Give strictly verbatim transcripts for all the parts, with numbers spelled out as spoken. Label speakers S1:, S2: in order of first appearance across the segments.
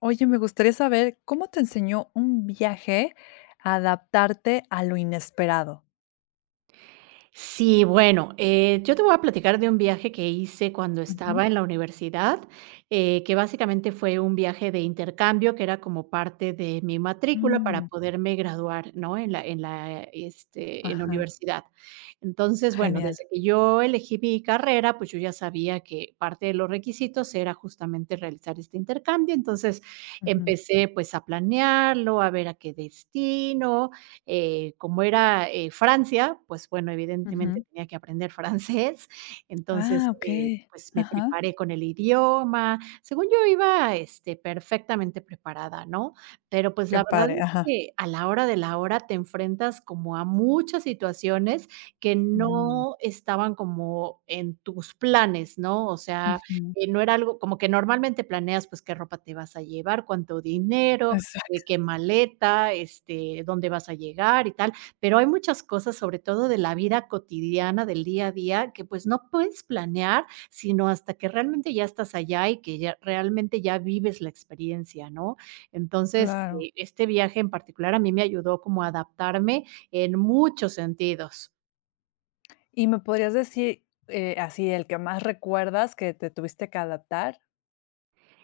S1: Oye, me gustaría saber cómo te enseñó un viaje a adaptarte a lo inesperado.
S2: Sí, bueno, eh, yo te voy a platicar de un viaje que hice cuando
S1: Ujú.
S2: estaba en la universidad, eh, que básicamente fue un viaje de intercambio que era como parte de mi matrícula para
S1: Mm,
S2: poderme graduar, ¿no? En la, en la, este, en la
S1: ajá,
S2: universidad. Entonces, bueno,
S1: genial.
S2: desde que yo elegí mi carrera, pues yo ya sabía que parte de los requisitos era justamente realizar este intercambio. Entonces,
S1: Ujú,
S2: empecé pues a planearlo, a ver a qué destino eh, como era, eh, Francia, pues bueno, evidentemente
S1: ujú.
S2: tenía que aprender francés,
S1: Ah,
S2: entonces, eh,
S1: okey.
S2: pues me
S1: Ajá.
S2: preparé con el idioma. Según yo iba, este, perfectamente preparada, ¿no? Pero, pues,
S1: Qué
S2: la verdad
S1: padre,
S2: es
S1: ajá.
S2: que a la hora de la hora te enfrentas como a muchas situaciones que
S1: Mm,
S2: no estaban como en tus planes, ¿no? O sea,
S1: ujú.
S2: eh, no era algo como que normalmente planeas, pues, qué ropa te vas a llevar, cuánto dinero, eh,
S1: Exacto,
S2: qué maleta, este, dónde vas a llegar y tal, pero hay muchas cosas, sobre todo de la vida cotidiana, del día a día, que pues no puedes planear, sino hasta que realmente ya estás allá y que ya realmente ya vives la experiencia, ¿no? Entonces,
S1: claro.
S2: eh, este viaje en particular a mí me ayudó como a adaptarme en muchos sentidos.
S1: ¿Y me podrías decir, eh, así el que más recuerdas que te tuviste que adaptar?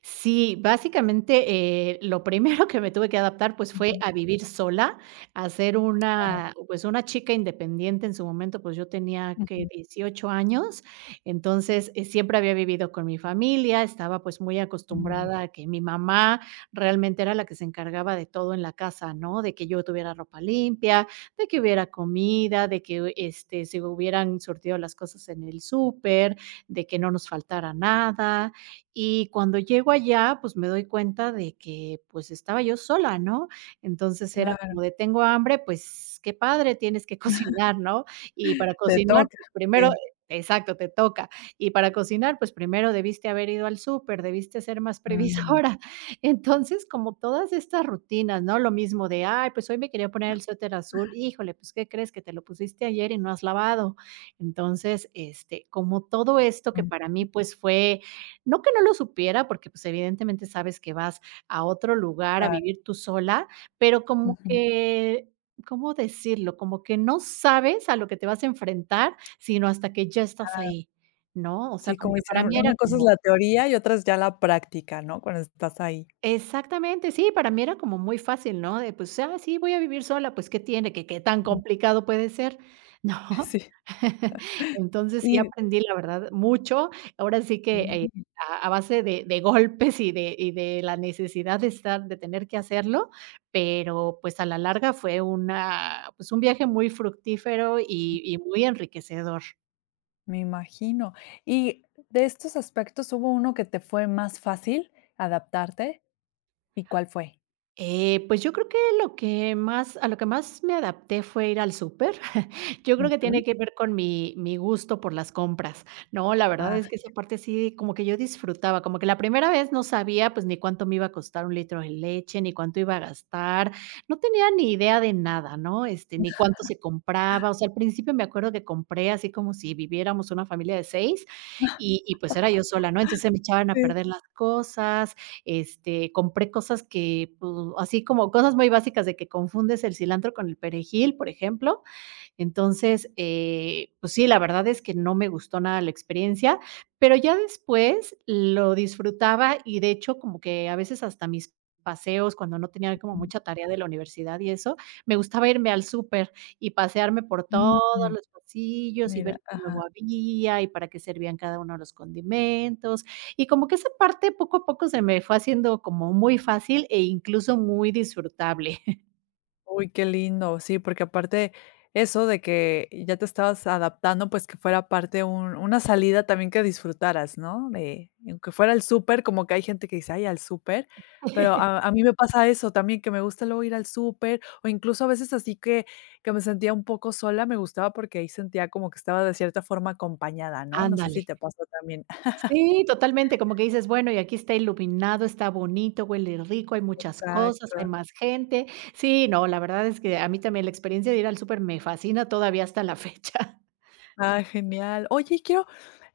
S2: Sí, básicamente, eh, lo primero que me tuve que adaptar, pues, fue
S1: Ujú,
S2: a vivir sola, a ser una, pues, una chica independiente. En su momento, pues, yo tenía, que
S1: ujú.
S2: dieciocho años. Entonces, eh, siempre había vivido con mi familia, estaba, pues, muy
S1: Mm,
S2: acostumbrada a que mi mamá realmente era la que se encargaba de todo en la casa, ¿no? De que yo tuviera ropa limpia, de que hubiera comida, de que, este, se hubieran surtido las cosas en el súper, de que no nos faltara nada. Y cuando llego allá, pues, me doy cuenta de que, pues, estaba yo sola, ¿no? Entonces, era
S1: claro.
S2: como de: "Tengo hambre", pues, qué padre, tienes que cocinar, ¿no? Y para
S1: Te
S2: cocinar,
S1: toca.
S2: pues, primero
S1: Sí.
S2: exacto, te toca. Y para cocinar, pues, primero debiste haber ido al súper, debiste ser más
S1: Mm,
S2: previsora. Entonces, como todas estas rutinas, ¿no? Lo mismo de: "Ay, pues, hoy me quería poner el suéter azul. Híjole, pues, ¿qué crees? Que te lo pusiste ayer y no has lavado". Entonces, este, como todo esto que
S1: mm,
S2: para mí, pues, fue no que no lo supiera, porque, pues, evidentemente sabes que vas a otro lugar a
S1: claro.
S2: vivir tú sola, pero como que, ¿cómo decirlo? Como que no sabes a lo que te vas a enfrentar, sino hasta que ya estás ahí, ¿no? O sea,
S1: Sí,
S2: como
S1: como
S2: que
S1: dicen,
S2: para mí era
S1: una cosa es
S2: como
S1: la teoría y otra es ya la práctica, ¿no? Cuando estás ahí.
S2: exactamente, sí, para mí era como muy fácil, ¿no? De, pues, ah, sí, voy a vivir sola, pues, ¿qué tiene? ¿Qué qué tan
S1: Mm,
S2: complicado puede ser? ¿No?
S1: sí.
S2: Entonces, sí
S1: Y
S2: aprendí, la verdad, mucho. Ahora sí que, eh,
S1: sí,
S2: a a base de de golpes y de y de la necesidad de estar de tener que hacerlo, pero, pues, a la larga fue una, pues, un viaje muy fructífero y y muy enriquecedor.
S1: me imagino. Y de estos aspectos, ¿hubo uno que te fue más fácil adaptarte? ¿Y cuál fue?
S2: Eh, pues yo creo que lo que más a lo que más me adapté fue ir al súper. Yo creo que tiene
S1: Ujú.
S2: que ver con mi mi gusto por las compras, ¿no? La verdad
S1: Ah.
S2: es que esa parte sí, como que yo disfrutaba, como que la primera vez no sabía, pues, ni cuánto me iba a costar un litro de leche, ni cuánto iba a gastar, no tenía ni idea de nada, ¿no? Este, ni cuánto se compraba, o sea, al principio me acuerdo que compré así como si viviéramos una familia de seis y y, pues, era yo sola, ¿no? Entonces, se me echaban a
S1: Sí.
S2: perder las cosas, este, compré cosas que, pues, así como cosas muy básicas de que confundes el cilantro con el perejil, por ejemplo, entonces, eh, pues sí, la verdad es que no me gustó nada la experiencia, pero ya después lo disfrutaba y de hecho como que a veces hasta mis paseos cuando no tenía como mucha tarea de la universidad y eso, me gustaba irme al súper y pasearme por todos
S1: Ujú,
S2: los pasillos y ver
S1: mira,
S2: qué
S1: ajá.
S2: nuevo había y para qué servían cada uno de los condimentos. Y como que esa parte poco a poco se me fue haciendo como muy fácil e incluso muy disfrutable.
S1: Uy, qué lindo. Sí, porque aparte eso de que ya te estabas adaptando, pues que fuera parte un una salida también que disfrutaras, ¿no? De aunque fuera el súper, como que hay gente que dice: "Ay, al súper", pero a a mí me pasa eso también, que me gusta luego ir al súper, o incluso a veces así que que me sentía un poco sola, me gustaba porque ahí sentía como que estaba de cierta forma acompañada, ¿no? No sé
S2: Ándale.
S1: si te pasa también.
S2: Sí, totalmente, como que dices, bueno, y aquí está iluminado, está bonito, huele rico, hay muchas cosas, hay
S1: Exacto.
S2: más gente. Sí, no, la verdad es que a mí también la experiencia de ir al súper me fascina todavía hasta la fecha.
S1: Ah, genial. Oye, y quiero,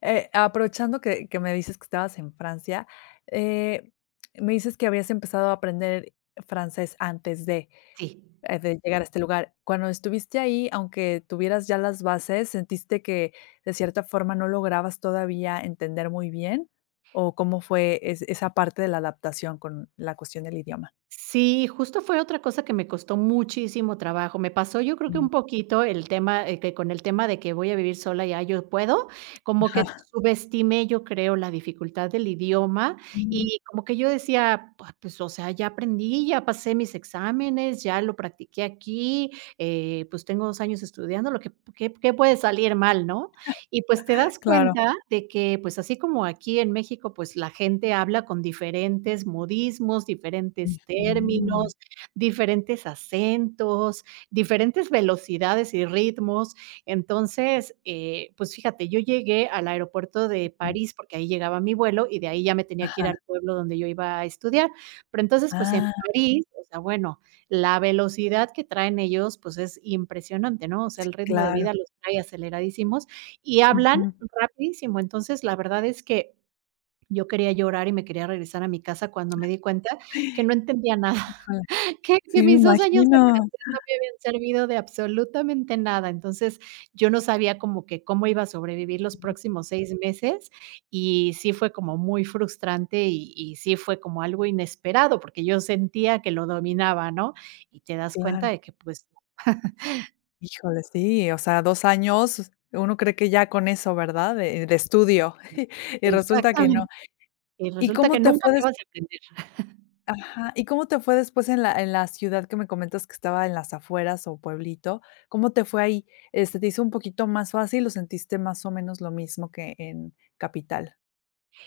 S1: eh, aprovechando que que me dices que estabas en Francia, eh, me dices que habías empezado a aprender francés antes de,
S2: Sí.
S1: eh, de llegar a este lugar. Cuando estuviste ahí, aunque tuvieras ya las bases, ¿sentiste que de cierta forma no lograbas todavía entender muy bien? ¿O cómo fue es esa parte de la adaptación con la cuestión del idioma?
S2: Sí, justo fue otra cosa que me costó muchísimo trabajo. Me pasó, yo creo que
S1: Mm,
S2: un poquito el tema, eh, que con el tema de que voy a vivir sola, y ah, yo puedo, como que
S1: ajá.
S2: subestimé, yo creo, la dificultad del idioma
S1: Mm,
S2: y como que yo decía, "Pua, pues, o sea, ya aprendí, ya pasé mis exámenes, ya lo practiqué aquí, eh, pues tengo dos años estudiando, lo que, ¿qué, qué puede salir mal, no? Y, pues, te das
S1: claro.
S2: cuenta de que, pues, así como aquí en México, pues, la gente habla con diferentes modismos, diferentes
S1: Ujú,
S2: términos, diferentes acentos, diferentes velocidades y ritmos. Entonces, eh, pues, fíjate, yo llegué al aeropuerto de París, porque ahí llegaba mi vuelo, y de ahí ya me tenía que ir al
S1: ajá.
S2: pueblo donde yo iba a estudiar. Pero entonces, pues, en
S1: Ah,
S2: París, o sea, bueno, la velocidad que traen ellos, pues, es impresionante, ¿no? O sea, el ritmo de
S1: claro.
S2: vida los trae aceleradísimos. Y hablan
S1: Ujú.
S2: rapidísimo. Entonces, la verdad es que yo quería llorar y me quería regresar a mi casa cuando me di cuenta que no entendía nada,
S1: Híjole,
S2: que
S1: sí,
S2: que
S1: me
S2: mis dos años de
S1: imagino.
S2: verdad me habían servido de absolutamente nada. Entonces, yo no sabía como que cómo iba a sobrevivir los próximos seis meses, y sí fue como muy frustrante, y y sí fue como algo inesperado, porque yo sentía que lo dominaba, ¿no? Y te das cuenta
S1: Claro.
S2: de que, pues
S1: Híjole, sí, o sea, dos años, uno cree que ya con eso, ¿verdad? De de estudio, y resulta que no.
S2: exactamente, y
S1: ¿Y
S2: resulta
S1: cómo
S2: que
S1: te
S2: nunca
S1: fue
S2: te
S1: des
S2: vas a aprender.
S1: ajá, y cómo te fue después en la en la ciudad que me comentas que estaba en las afueras o pueblito? ¿Cómo te fue ahí? Eh, te hizo un poquito más fácil o sentiste más o menos lo mismo que en capital?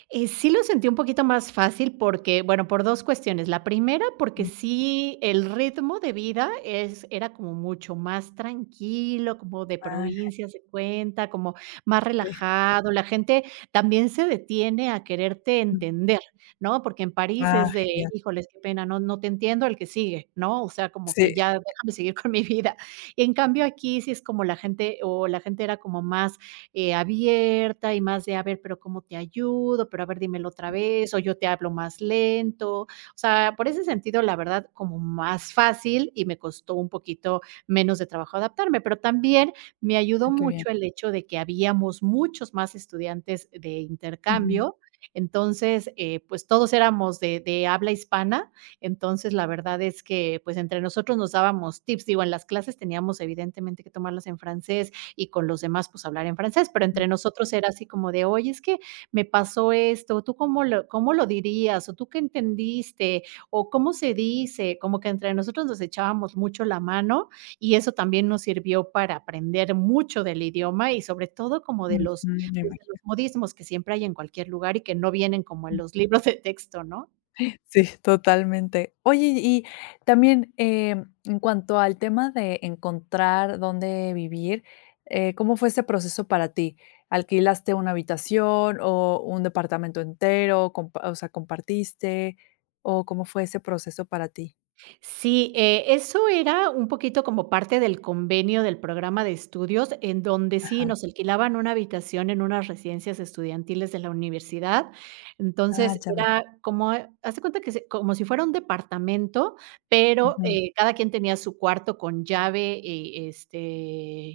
S2: Eh, sí lo sentí un poquito más fácil porque, bueno, por dos cuestiones. La primera, porque
S1: Ujú.
S2: sí, el ritmo de vida es era como mucho más tranquilo, como de
S1: Ah,
S2: provincia, se cuenta, como más
S1: gente.
S2: relajado. La gente también se detiene a quererte entender, ¿no? Porque en París
S1: Ah,
S2: es de:
S1: genial.
S2: "Híjoles, qué pena, no no te entiendo, el que sigue", ¿no? O sea, como que
S1: Sí.
S2: ya déjame seguir con mi vida. y En cambio, aquí sí es como la gente o la gente era como más eh, abierta y más de, a ver, pero ¿cómo te ayudo? Pero a ver, dímelo otra vez, o yo te hablo más lento. O sea, por ese sentido, la verdad, como más fácil y me costó un poquito menos de trabajo adaptarme, pero también me ayudó
S1: Ah, qué bien.
S2: mucho el hecho de que habíamos muchos más estudiantes de
S1: Ujú.
S2: intercambio. Entonces, eh, pues todos éramos de, de habla hispana, entonces la verdad es que pues entre nosotros nos dábamos tips, digo, en las clases teníamos evidentemente que tomarlas en francés, y con los demás, pues, hablar en francés, pero entre nosotros era así como de: "Oye, es que me pasó esto, ¿tú cómo lo cómo lo dirías? ¿O tú qué entendiste? ¿O cómo se dice?". Como que entre nosotros nos echábamos mucho la mano y eso también nos sirvió para aprender mucho del idioma y sobre todo como de los,
S1: Ujú, me
S2: pues, de los
S1: imagino.
S2: modismos que siempre hay en cualquier lugar y que no vienen como en los libros de texto, ¿no?
S1: Sí, totalmente. Oye, y también, eh, en cuanto al tema de encontrar dónde vivir, eh, ¿cómo fue ese proceso para ti? ¿Alquilaste una habitación o un departamento entero? Compa O sea, ¿compartiste? ¿O cómo fue ese proceso para ti?
S2: Sí, eh, eso era un poquito como parte del convenio del programa de estudios, en donde sí
S1: Ajá.
S2: nos alquilaban una habitación en unas residencias estudiantiles de la universidad.
S1: Ah,
S2: Entonces,
S1: ya veo.
S2: era como, eh, haz de cuenta que se- como si fuera un departamento, pero
S1: Ujú.
S2: eh, cada quien tenía su cuarto con llave eh, este,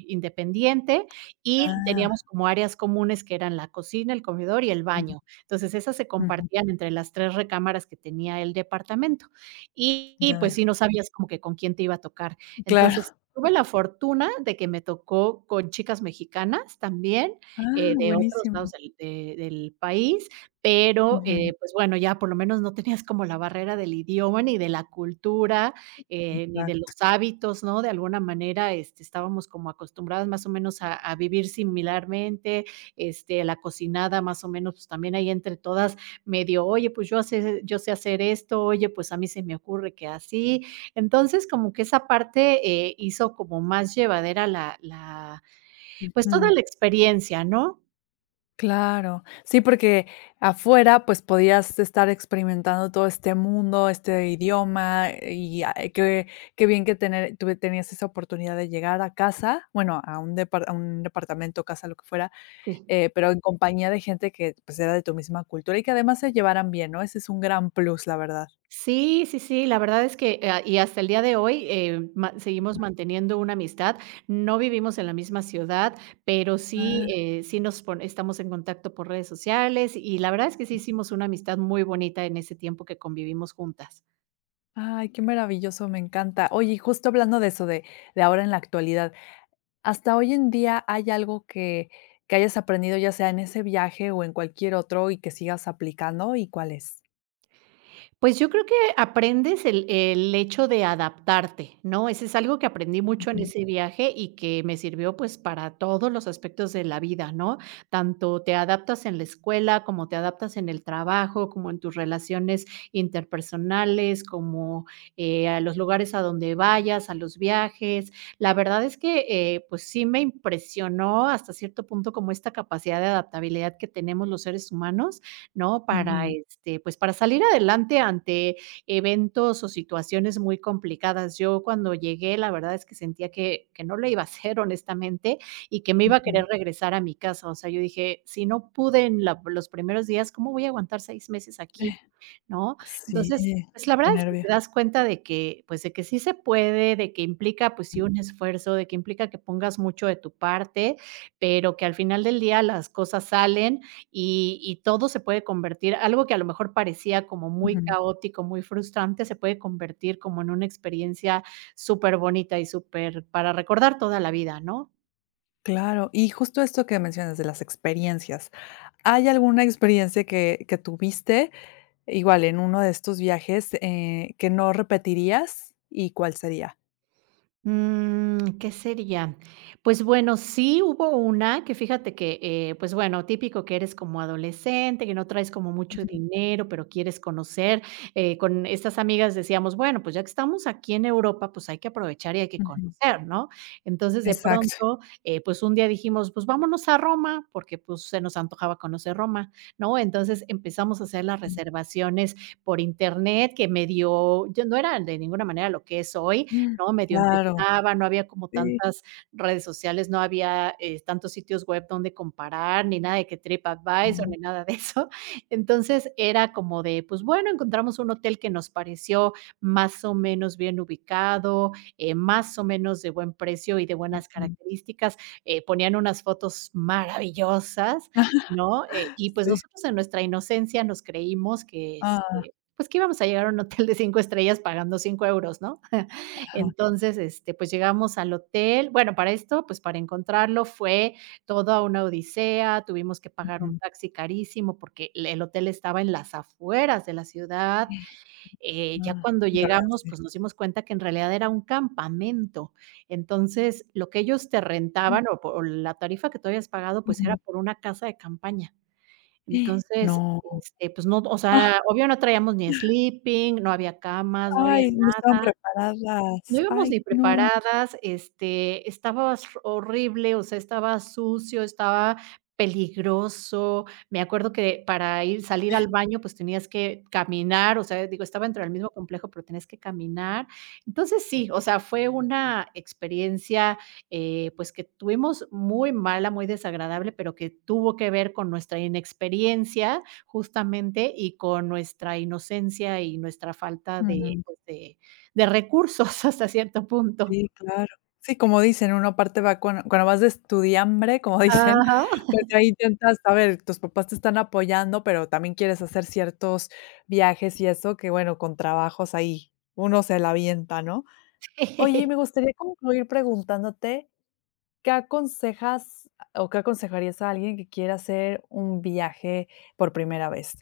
S2: independiente y
S1: Ah,
S2: teníamos como áreas comunes que eran la cocina, el comedor y el
S1: ujú,
S2: baño. Entonces, esas se
S1: ujú,
S2: compartían entre las tres recámaras que tenía el departamento. Y y,
S1: ya
S2: pues,
S1: veo.
S2: sí, no sabías como que con quién te iba a tocar. Entonces,
S1: Claro.
S2: tuve la fortuna de que me tocó con chicas mexicanas también,
S1: Ah,
S2: eh, de otros lados
S1: buenísimo.
S2: del de del país, pero, eh,
S1: Ujú.
S2: pues, bueno, ya por lo menos no tenías como la barrera del idioma, ni de la cultura, eh, ni de
S1: Exacto.
S2: los hábitos, ¿no? De alguna manera, este, estábamos como acostumbradas más o menos a a vivir similarmente, este, la cocinada más o menos, pues, también ahí entre todas medio, oye, pues yo, hace, yo sé hacer esto, oye, pues a mí se me ocurre que así. Entonces, como que esa parte eh, hizo como más llevadera la, la, pues toda la experiencia, ¿no?
S1: Claro, sí, porque afuera pues podías estar experimentando todo este mundo, este idioma y ah, eh, qué, qué bien que tener, tuve- tenías esa oportunidad de llegar a casa, bueno, a un, depar- a un departamento, casa, lo que fuera,
S2: Sí.
S1: eh, pero en compañía de gente que pues era de tu misma cultura y que además se llevaran bien, ¿no? Ese es un gran plus, la verdad.
S2: Sí, sí, sí, la verdad es que eh, y hasta el día de hoy eh, ma- seguimos manteniendo una amistad. No vivimos en la misma ciudad, pero sí,
S1: Ah,
S2: eh, sí nos pon- estamos en contacto por redes sociales y la verdad es que sí hicimos una amistad muy bonita en ese tiempo que convivimos juntas.
S1: ay, qué maravilloso, me encanta. Oye, y justo hablando de eso, de, de ahora en la actualidad, hasta hoy en día, ¿hay algo que que hayas aprendido, ya sea en ese viaje o en cualquier otro, y que sigas aplicando, y cuál es?
S2: Pues yo creo que aprendes el el hecho de adaptarte, ¿no? Ese es algo que aprendí mucho en
S1: Ujú,
S2: ese viaje y que me sirvió, pues, para todos los aspectos de la vida, ¿no? Tanto te adaptas en la escuela, como te adaptas en el trabajo, como en tus relaciones interpersonales, como, eh, a los lugares a donde vayas, a los viajes. La verdad es que, eh, pues, sí me impresionó hasta cierto punto como esta capacidad de adaptabilidad que tenemos los seres humanos, ¿no? Para,
S1: ujú,
S2: este, pues, para salir adelante ante eventos o situaciones muy complicadas. Yo cuando llegué, la verdad es que sentía que que no le iba a hacer, honestamente, y que me iba a querer
S1: ujú.
S2: regresar a mi casa. O sea, yo dije: "Si no pude en la los primeros días, ¿cómo voy a aguantar seis meses aquí?", ¿no?
S1: Sí,
S2: Entonces, pues, la
S1: qué
S2: verdad es que te
S1: nervio.
S2: das cuenta de que, pues, de que sí se puede, de que implica, pues sí, un esfuerzo, de que implica que pongas mucho de tu parte, pero que al final del día las cosas salen y y todo se puede convertir algo que a lo mejor parecía como muy
S1: Ujú.
S2: caótico, muy frustrante, se puede convertir como en una experiencia superbonita y super para recordar toda la vida, ¿no?
S1: Claro, y justo esto que mencionas de las experiencias, ¿hay alguna experiencia que que tuviste, igual en uno de estos viajes, eh, que no repetirías, y cuál sería?
S2: Mm, ¿qué sería? Pues bueno, sí hubo una que fíjate que, eh, pues bueno, típico que eres como adolescente, que no traes como mucho
S1: Ujú,
S2: dinero, pero quieres conocer. Eh, con estas amigas decíamos, bueno, pues ya que estamos aquí en Europa, pues hay que aprovechar y hay que
S1: ujú.
S2: conocer, ¿no? Entonces de
S1: Exacto.
S2: pronto, eh, pues un día dijimos, pues vámonos a Roma, porque pues se nos antojaba conocer Roma, ¿no? Entonces empezamos a hacer las reservaciones por internet, que medio, yo no era de ninguna manera lo que es hoy,
S1: Mm,
S2: ¿no? Medio
S1: claro,
S2: empezaba, no había como
S1: sí.
S2: tantas redes sociales, no había, eh, tantos sitios web donde comparar, ni nada de que TripAdvisor,
S1: Ujú,
S2: ni nada de eso. Entonces, era como de, pues, bueno, encontramos un hotel que nos pareció más o menos bien ubicado, eh, más o menos de buen precio y de buenas
S1: ujú.
S2: características. Eh, ponían unas fotos maravillosas, ¿no? Eh, y, pues,
S1: Sí.
S2: nosotros en nuestra inocencia nos creímos que,
S1: ああ、ajá,
S2: este, pues, que íbamos a llegar a un hotel de cinco estrellas pagando cinco euros, ¿no? Entonces, este, pues llegamos al hotel. Bueno, para esto, pues para encontrarlo fue toda una odisea, tuvimos que pagar un
S1: ujú.
S2: taxi carísimo porque el el hotel estaba en las afueras de la ciudad. Eh, ya
S1: Ah,
S2: cuando
S1: ya veo,
S2: llegamos,
S1: sí.
S2: pues nos dimos cuenta que en realidad era un campamento. Entonces, lo que ellos te rentaban o por o la tarifa que tú habías pagado, pues era
S1: Ujú.
S2: por una casa de campaña. Entonces,
S1: No.
S2: este, pues no, o
S1: Ah,
S2: sea, obvio no traíamos ni sleeping, no había camas, no había,
S1: ay, no estaban
S2: no
S1: preparadas.
S2: íbamos ni
S1: Ay, no.
S2: preparadas, este, estaba s horrible, o sea, estaba sucio, estaba peligroso. Me acuerdo que para ir salir al baño, pues, tenías que caminar, o sea, digo, estaba dentro del mismo complejo, pero tenías que caminar. Entonces, sí, o sea, fue una experiencia, eh, pues, que tuvimos muy mala, muy desagradable, pero que tuvo que ver con nuestra inexperiencia, justamente, y con nuestra inocencia y nuestra falta de,
S1: Ujú.
S2: pues, de de recursos hasta cierto punto.
S1: Sí, claro. Sí, como dicen, uno aparte va cuan cuando vas de estudiambre, como dicen,
S2: Ajá.
S1: pues ahí intentas, a ver, tus papás te están apoyando, pero también quieres hacer ciertos viajes y eso que, bueno, con trabajos ahí uno se la avienta, ¿no? Oye, me gustaría concluir preguntándote. ¿Qué aconsejas o qué aconsejarías a alguien que quiera hacer un viaje por primera vez?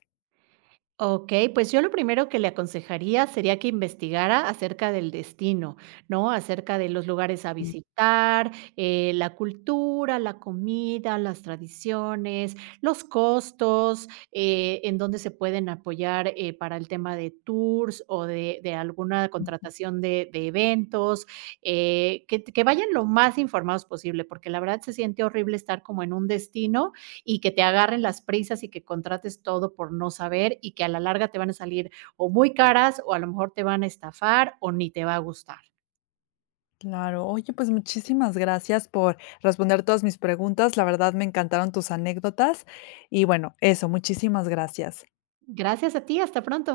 S2: Okey, pues yo lo primero que le aconsejaría sería que investigara acerca del destino, ¿no? Acerca de los lugares a
S1: Mm.
S2: visitar, eh, la cultura, la comida, las tradiciones, los costos, eh, en dónde se pueden apoyar, eh, para el tema de tours o de de alguna contratación de de eventos, eh, que que vayan lo más informados posible, porque la verdad se siente horrible estar como en un destino y que te agarren las prisas y que contrates todo por no saber y que a la larga te van a salir o muy caras o a lo mejor te van a estafar o ni te va a gustar.
S1: Claro, oye, pues muchísimas gracias por responder todas mis preguntas. La verdad me encantaron tus anécdotas y bueno, eso, muchísimas gracias.
S2: Gracias a ti, hasta pronto.